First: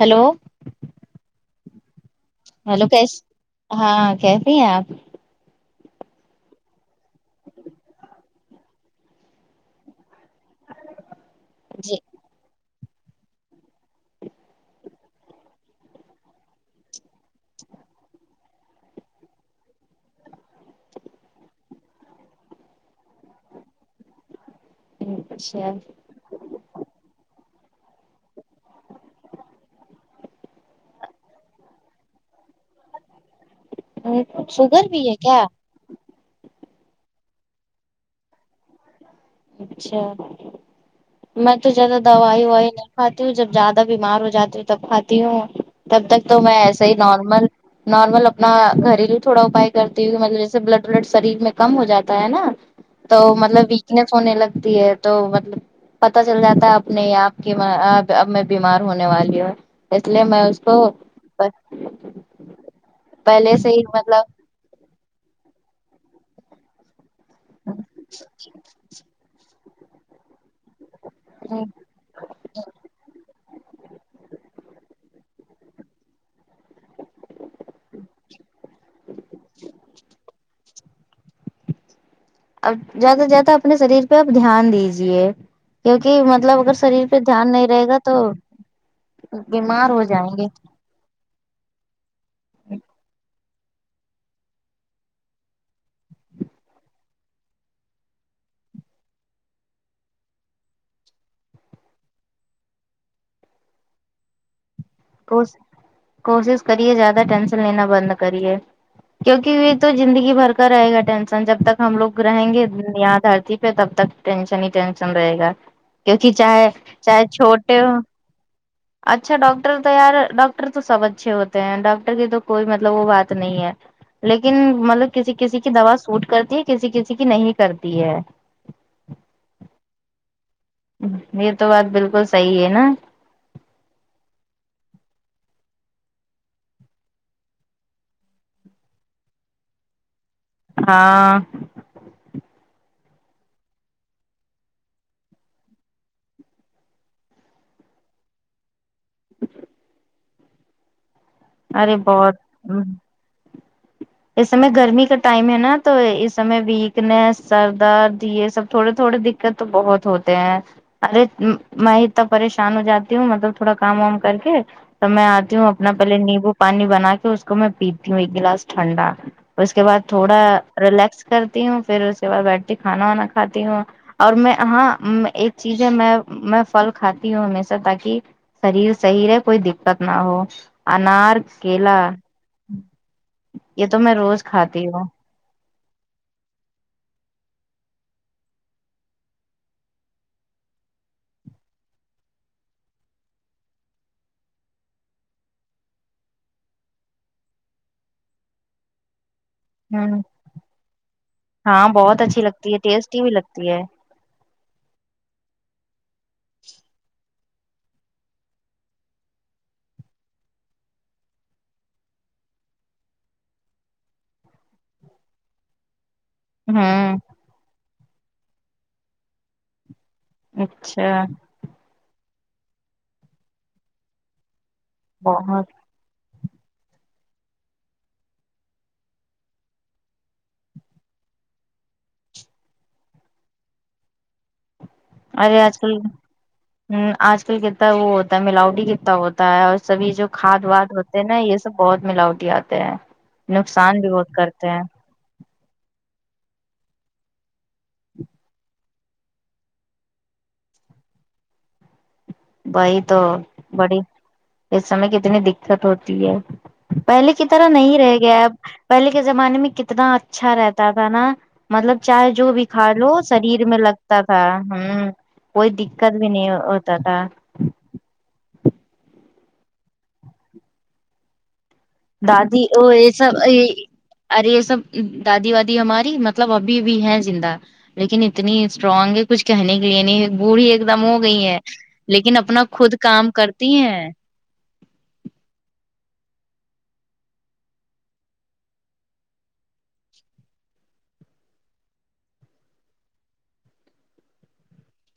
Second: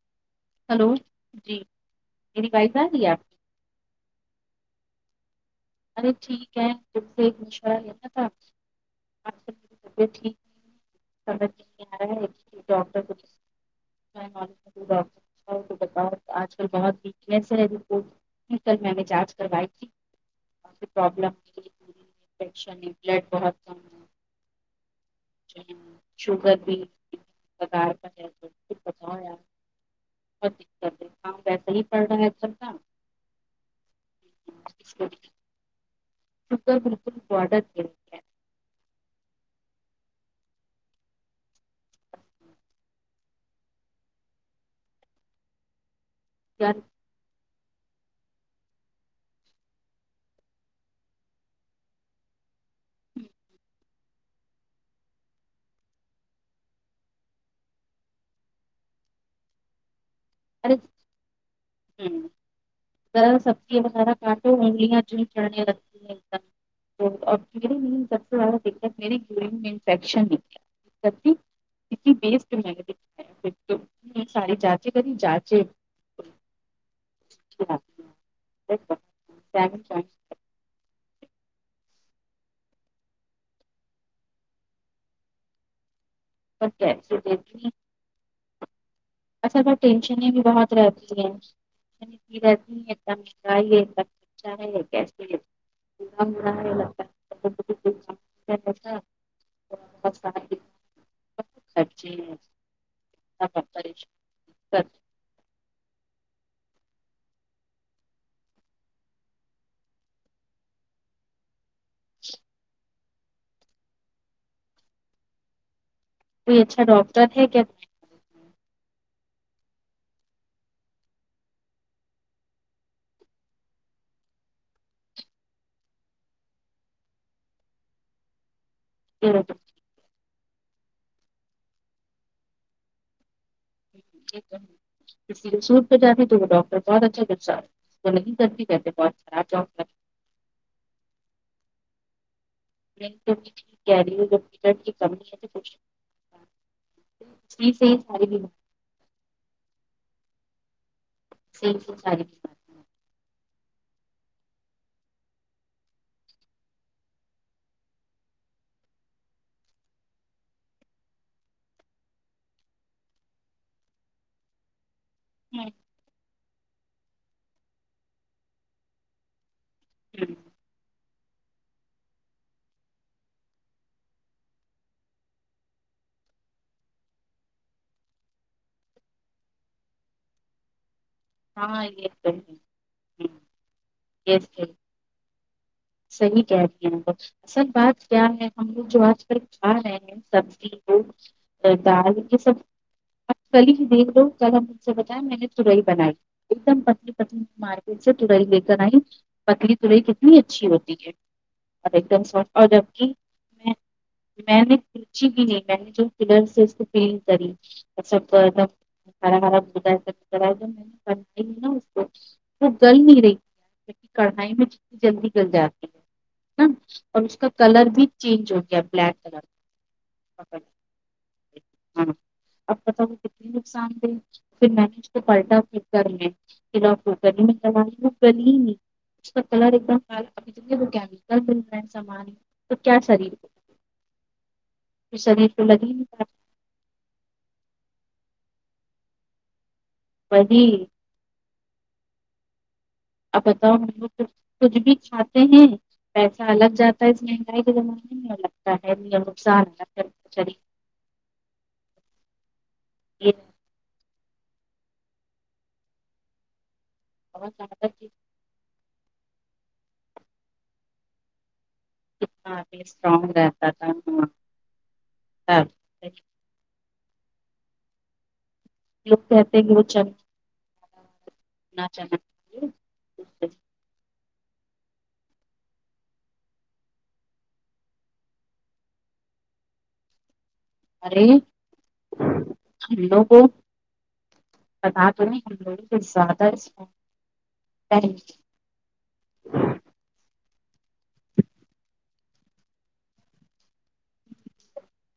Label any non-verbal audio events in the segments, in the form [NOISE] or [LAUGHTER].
Hello hello جی میری wife آ ہلو رہی ہے کیس آپ کی ہاں کیسی ہیں آپ ارے ٹھیک ہے تم سے ایک مشورہ کرنا تھا [UNINTELLIGIBLE] ڈاکٹر کو جی [UNINTELLIGIBLE] آج کل بہت کیسے ہے رپورٹ کل میں نے جانچ کروائی تھی [UNINTELLIGIBLE] بلڈ بہت کم ہے اچھا شگر بھی [UNINTELLIGIBLE] [UNINTELLIGIBLE] ویسا ہی پڑ رہا ہے سب کا ہ شوگر بھی ہے کیا شوگر بالکل بورڈر پے ہے اچھا میں تو زیادہ دوائی وائی کھاتی ہوں جب زیادہ بیمار ہو جاتی ہوں تب کھاتی ہوں تب تک تو میں یار ایسا ہی نارمل نارمل اپنا گریلو تھوڑا اپائے کرتی ہوئی مطلب جیسے بلڈ ولڈ شریر میں کم ہو جاتا ہے نا تو مطلب ویکنیس ہونے لگتی ہے تو مطلب پتا چل جاتا ہے اپنے آپ کی اب میں بیمار ہونے والی ہوں اس لیے میں ارے تو ہوں پہلے سے ہی مطلب تو [UNINTELLIGIBLE] لگتی ہیں ایک مطلب [UNINTELLIGIBLE] سب سے زیادہ میری [UNINTELLIGIBLE] کیوری میں انفیکشن [UNINTELLIGIBLE] [UNINTELLIGIBLE] [UNINTELLIGIBLE] سارے جاچے کریں جاچے [UNINTELLIGIBLE] اب زیادہ سے زیادہ اپنے شریر پہ آپ دھیان دیجیے کیونکہ مطلب اگر شریر پہ دھیان نہیں رہے گا تو اصل میں بیمار ہو ٹینشنیں جائیں میں بھی گے بہت رہتی ہیں [UNINTELLIGIBLE] [UNINTELLIGIBLE] [UNINTELLIGIBLE] [UNINTELLIGIBLE] کو کوشش کریے زیادہ ٹینشن لینا بند کریے کیونکہ یہ تو زندگی بھر کا رہے گا ٹینسن جب تک ہم لوگ رہیں گے یہا دھرتی پہ تب تک ٹینشن ہی ٹینشن رہے گا کیونکہ کوئی چاہے اچھا ڈاکٹر چاہے ہے کیا چھوٹے ہو اچھا ڈاکٹ ر تویار ڈاکٹر تو سب اچھے ہوتے ہیں ڈاکٹر کی تو کوئی مطلب وہ بات نہیں ہے لیکن مطلب کسی کسی کی دوا سوٹ کرتی ہے کسی کسی کی نہیں کرتی ہے [UNINTELLIGIBLE] یہ تو بات بالکل صحیح ہے نا [UNINTELLIGIBLE] جانے تو وہ ڈاکٹر بہت اچھا دسا ہے [UNINTELLIGIBLE] کہتے بہت خراب ڈ ہاں [UNINTELLIGIBLE] کی کمی ہے جی صحی ساری بھی [INAUDIBLE] صحیح صحیح ارے ساری بہت بیماری [INAUDIBLE] اس سمے گرمی کا ٹائم ہے نا تو اس سمے ویکنیس سر درد یہ سب تھوڑے تھوڑے دکھ تو بہت ہوتے ہیں ارے میں اتنا پریشان ہو جاتی ہوں مطلب تھوڑا کام وام کر کے توب میں آتی ہوں اپنا پہلے نیمبو پانی بنا کے اس کو میں پیتی ہوں ایک گلاس ٹھنڈا اس کے بعد تھوڑا ریلیکس کرتی ہوں پھر اس کے بعد بیٹھتی کھانا وانا کھاتی ہوں اور میں ہاں ایک چیز ہے میں میں پھل کھاتی ہوں ہمیشہ تاکہ شریر صحیح رہے کوئی دقت نہ ہو انار ہاں کیلا یہ تو ہے یہ تو میں روز کھاتی ہوں صحیح کہہ رہی ہیں اصل بات کیا ہے ہم لوگ جو آج کل کھا رہے ہیں سبزی کو دال یہ سب کلی ہی دیکھ لو [UNINTELLIGIBLE] مجھ سے بتائے میں نے تڑئی بنائی ایک دم پتلی پتلی مارکیٹ سے ترائی لے کر آئی پتلی ترائی ہوں کتنی ہے اچھی ہوتی ہے ہاں اور ایک بہت دم سو اچھی اور لگتی ہے جب کی ٹیسٹی بھی لگتی ہے میں [UNINTELLIGIBLE] وہ گل نہیں رہی [UNINTELLIGIBLE] کڑھائی میں جتنی جلدی مل جاتی ہے ہوں اور اس کا کلر بھی چینج ہو گیا بلیک کلر [UNINTELLIGIBLE] اچھا ہاں اب پتا وہ کتنے نقصان دے فیر میں نے اس کو پلٹا بہت گر میں فیر کوکر میں چاڈایی ہو گلی ہے نہیں اس کا کلر ایک دم [UNINTELLIGIBLE] پھر شریر ارے کو آج لگی کل نہیں بات۔ ہمم آج کل کتنا وہ ہوتا ہے ملاؤٹی کتنا ہوتا ہوتا ہے اور سبھی جو وہی کھاد واد ہوتے ہیں نا یے سب بہت ملاوٹی آتے ہیں اب بتاؤ ہم نقصان بھی لوگ بہت کرتے کچھ ہیں بھی کھاتے ہیں پیسہ الگ جاتا ہے اس مہنگائی کے زمانے لگتا ہے یا نقصان [UNINTELLIGIBLE] وہی تو یہ بڑی اس سمے کتنی دکت ہوتی ہے پہلے کی بہت طرح زیادہ نہیں چیز رہ گیا اب پہلے کے زمانے میں کتنا اچھا رہتا تھا نا مطلب چائے جو ہاں بھی پہ کھا لو اسٹرانگ شریر رہتا میں تھا لگتا ہاں تھا ہمم کوئی دک تب کد بھی نہیں ہوتا تھا لوگ کہتے ہیں کی وہ چل نہ چل شادی اور یے سب یے ارے یے سب دادی وادی ہماری مطلب ابھی بھی ہیں زندہ لیکن اتنی اسٹرانگ ہے کچھ کہنے کے لیے نہیں بوڈی ہے ایک دم ہو ارے گئی ہے لیکن اپنا خود کام کرتی ہیں بتا تو نہیں ہم لوگوں زیادہ اس کو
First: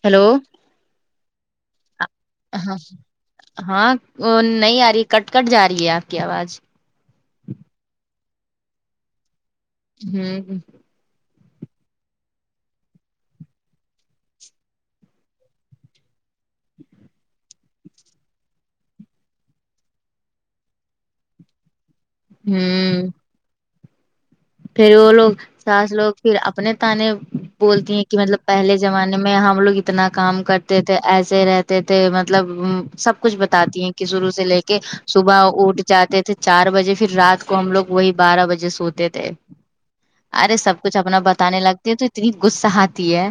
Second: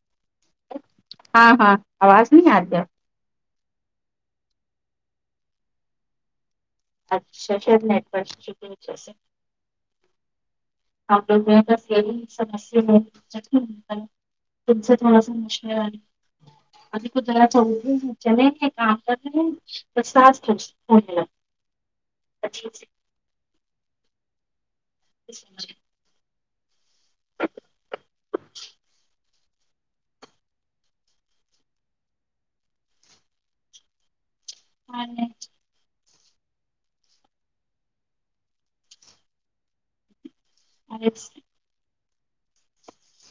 ہیلو ہاں ہاں آواز نہیں آتی ہاں ہے ہاں نہیں آ رہی کٹ کٹ جا رہی ہے آپ کی آواج اچھا شیر نیٹورک کی وجہ سے ہمم ہم لوگ میں بس یے سمسیا ہے [UNINTELLIGIBLE] تم سے تھوڑا سا [UNINTELLIGIBLE] ابھی تو ذرا چلیں گے کام کریں گے تساس [UNINTELLIGIBLE] ہمم پھر وہ لوگ ساس لوگ پھر اپنے تانے بولتی ہیں کہ مطلب پہلے زمانے میں میں ہم لوگ اتنا کام کرتے تھے ایسے رہتے تھے مطلب سب کچھ بتاتی ہیں کی شروع سے لے کے کہ صبح اٹھ جاتے تھے چار بجے فیر رات کو ہم لوگ وہی بارہ بجے سوتے تھے ارے سب کچھ اپنا بتانے لگتے ہے تو اتنی غصہ آتی ہے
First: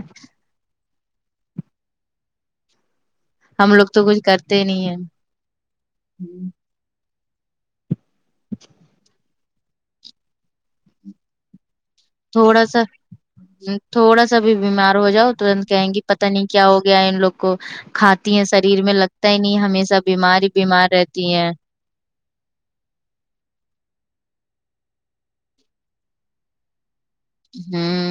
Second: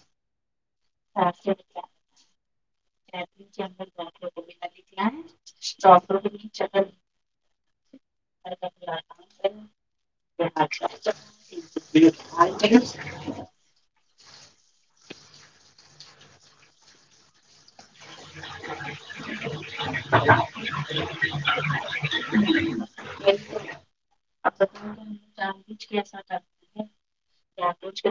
ہم لوگ تو کچھ [UNINTELLIGIBLE] کرتے ہی نہیں ہے [INAUDIBLE] اچھا تھوڑا سا تھوڑا سا بھی بیمار ہو جاؤ ترنت کہیں گی پتا نہیں کیا ہو گیا ان لوگ کو کھ تی ہیں شریر میں لگتا ہی نہیں ہمیشہ بیمار ہی بیمار رہتی ہیں [UNINTELLIGIBLE] [UNINTELLIGIBLE] ہوں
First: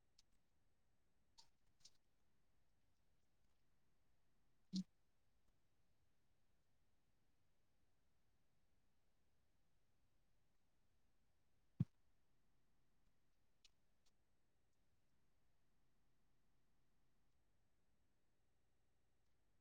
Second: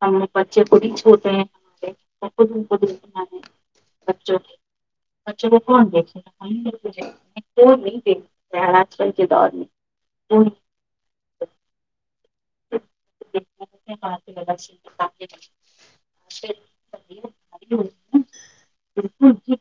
ہم لوگ بچے کو بھی چھوتے ہیں [UNINTELLIGIBLE] بچوں کی بچوں کو کون دیکھے گا نہیں دیکھتے ہیں آج کل کے دور میں [UNINTELLIGIBLE] بالکل جی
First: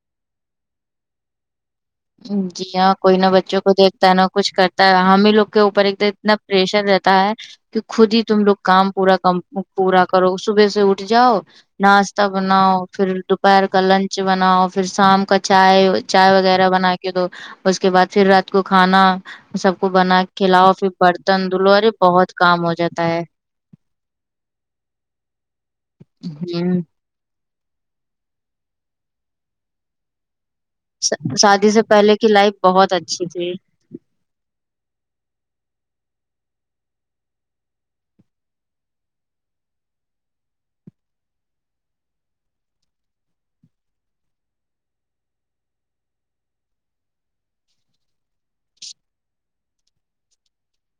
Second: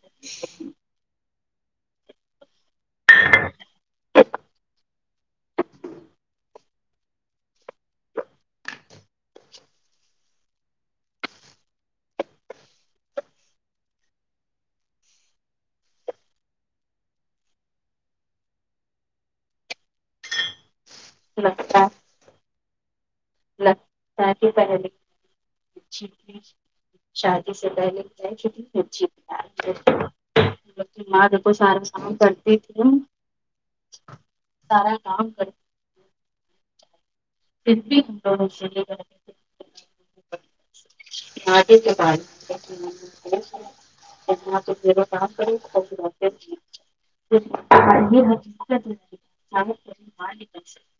جی ہاں کوئی نہ بچوں کو دیکھتا ہے نہ کچھ کرتا ہے ہم ہی لوگ کے اوپر ایک دن اتنا پریشر رہتا ہے کہ خود ہی تم لوگ کام پورا کام پورا کرو صبح سے اٹھ جاؤ ناشہ بناؤ پھر دوپہر کا لنچ بناؤ پھر شام کا چائے چائے وغیرہ بنا بنا کے دو اس کے بعد پھر رات کو کھانا سب کو بنا کھلاؤ پھر جس برتن دھولو لگتا ارے ہے بہت کام ہو جاتا ہے لگتا ہی پہلے [UNINTELLIGIBLE] ہ شادی سے پہلے کیا تھی ماں دیکھو شادی سے سارا کام پہلے کی کرتی لائف تھی بہت اچھی تھی سارا کام کر پھر بھی شا دی کے بعد تو کام کر خ م [UNINTELLIGIBLE] [UNINTELLIGIBLE]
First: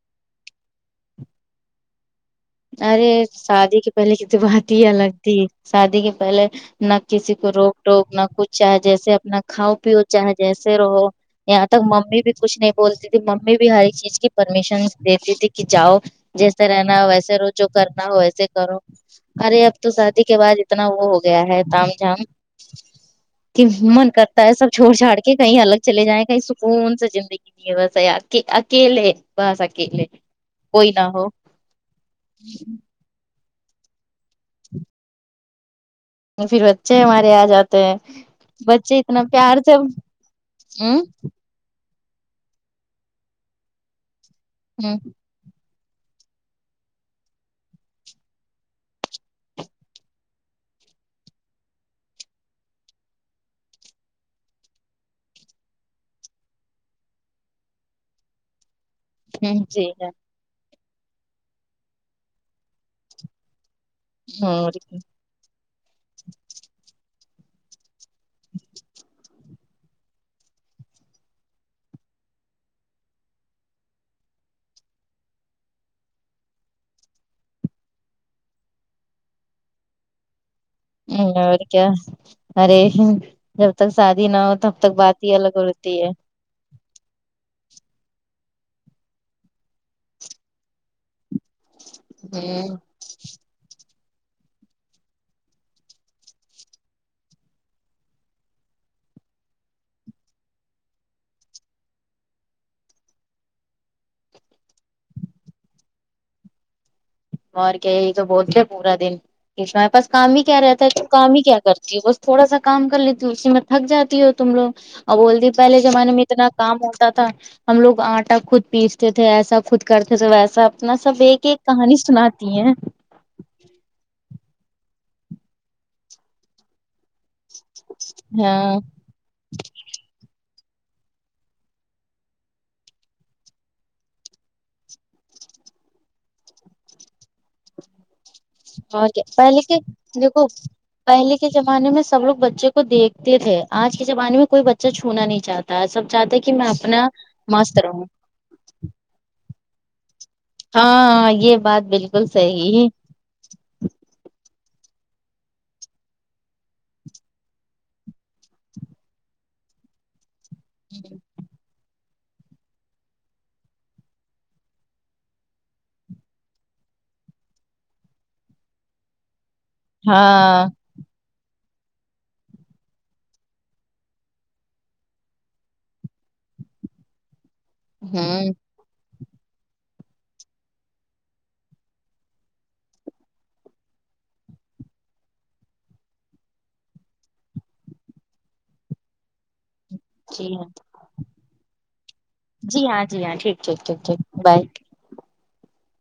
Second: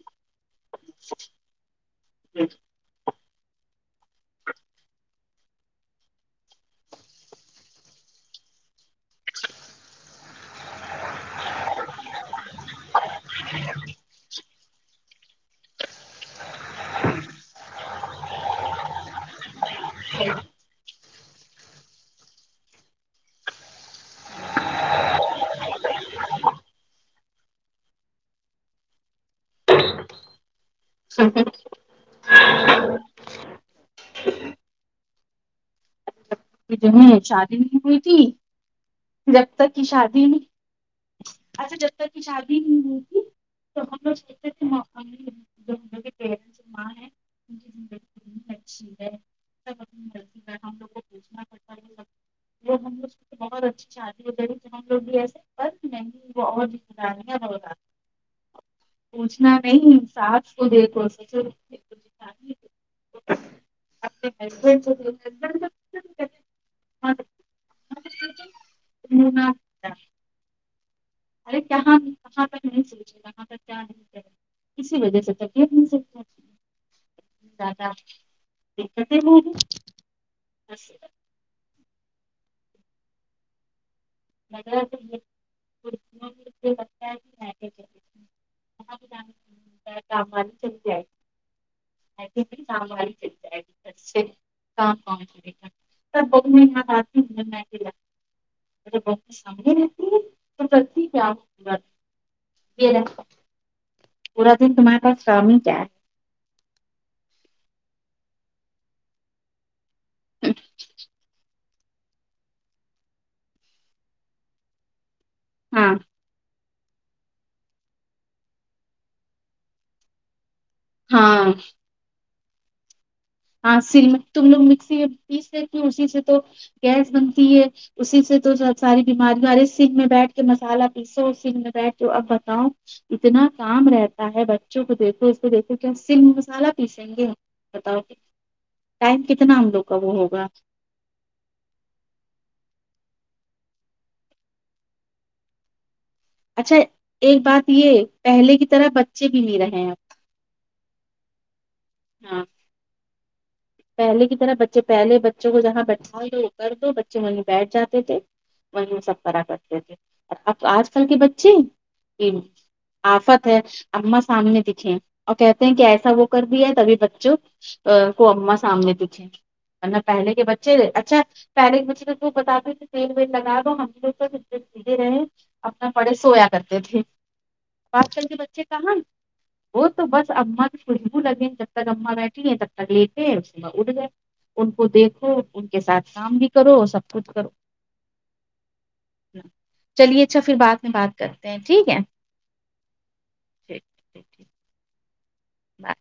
جی ارے شادی کے پہلے کی تو بات ہی الگ تھی شادی کے پہلے نہ کسی کو روک ٹوک نہ کچھ چاہے جیسے اپنا کھاؤ پیو چاہے جیسے رہو یہاں تک ممی بھی کچھ نہیں بولتی تھی ممی بھی ہر ایک چیز کی پرمیشن دیتی تھی کہ جاؤ جیسے رہنا ہو ویسے رو جو کرنا ہو ویسے کرو ارے اب تو شادی کے بعد اتنا وہ ہو گیا ہے تام جام کہ من کرتا ہے سب چھڑ چھڑ کے کہیں الگ چلے جائیں کہیں سکون سے زندگی بس اک اکیلے بس اکیل ہاں ہاں ہوں پھر بچے ہمارے آ شادی نہیں جاتے ہیں ہوئی تھی بچے اتنا جب پیار تک سے کی شادی نہیں ہمم اچھا جب تک کی شادی ہوئی نہی تھی تو ہم لوگ تھے ہمم ممی جو انوں کے پیرنٹس ماں ہے [UNINTELLIGIBLE] گ اچھی ہے سب اپنی لی کا ہم لوگ کو پوھنا پڑتا ہے [UNINTELLIGIBLE] وہ ہم لوگ بہت اچھی شادی ہو جی کہ ہم لوگ بھی ایسے نہیں [UNINTELLIGIBLE] بہت گانیاں ب پوچھنا جی نہیں ساس [UNINTELLIGIBLE] د اور فبڈ [UNINTELLIGIBLE] [UNINTELLIGIBLE] ارے کہاں کہاں تک نہیں سوچے کہاں تک کیا اسی وجہ سے تکلیف نہیں سکتی داداتے بول [UNINTELLIGIBLE] ہمم اور کیا ارے جب تک شادی نہ ہو تب مگر تک بات ہی الگ ہوتی ہے چ جائےی [UNINTELLIGIBLE] ہ سامو چ [UNINTELLIGIBLE] [UNINTELLIGIBLE] بہت سمگتی توتی وپ کرور [UNINTELLIGIBLE] یہ رکہو پورا دن تمہارے پاس کام ہی کیا ہے اور کیا یہ تو بول تے ہے پورا دن کے تمرارے پاس کام ہی کیا رہتا ہے تو کام ہی کیا کرتی ہے بس تھوڑا سا کام کر لیتی ہوں اس میں تھک جاتی ہو تم لوگ اور بولتی پہلے ہاں زمانے میں اتنا کام ہوتا تھا ہم لوگ آٹا خود پیستے تھے ایسا خود کرتے تھے ویسا اپنا سب ایک ہاں ایک کہانی سناتی ہیں ہاں سل میں تم لوگ مکسی میں پیس لیتی ھو اسی سے تو گیس بن تی ہے اسی سے تو ہاں ساری بیماری والے سنگ میں بیٹھ کے مسالہ پیسو سنگ میں بیٹھ کے اب بتاؤ اتنا کام رہتا ہے بچوں کو دیکھو اس کو دیکھو کیا سنگ مسالہ پیسیں گے بتاؤ اور ٹائم کیا کتنا پہلے ہم کے لوگ کا وہ دیکھو ہوگا پہلے کے زمانے میں سب لوگ بچے کو دیکھتے تھے آج کے زمانے میں کوئی بچہ چھونا نہیں چاہ تا سب چاہتے ہیں کہ میں اچھا اپنا ایک بات مست یہ رہوں پہلے کی طرح بچے بھی نہیں رہے اب ہاں یہ بات بالکل اب، ہاں صحیح پہلے کی طرح بچے پہلے بچوں کو جہاں بیٹھا دو وہ کر دو بچے وہیں بیٹھ جاتے تھے وہی سب کرا کرتے تھے اور اب آج کل کے بچے آفت ہے اما سامنے دکھے اور کہتے ہیں کہ ایسا وہ کر دیا ہے تبھی بچوں ا کو اما سامنے دکھے ورنہ پہلے کے ہاں بچے اچھا پہلے کے بچے بتاتے تیل ویل لگا دو ہم لگ سھے رہے ہیں اپنا پڑے سویا کرتے تھے آج کل کے ہوں بچے کہاں وہ تو بس اما کی خوشبو لگے جب تک اما بیٹھی ہیں تب تک لیٹے اٹ گئے ان کو دیکھو ان کے ساتھ کام بھی کرو سب کچھ کرو چلیے اچھا جی پھر ہاں بعد میں بات کرتے ہیں ٹھیک ہے جی ہاں جی ہاں ٹھیک ٹھیک ٹھیک ٹھیک بائے با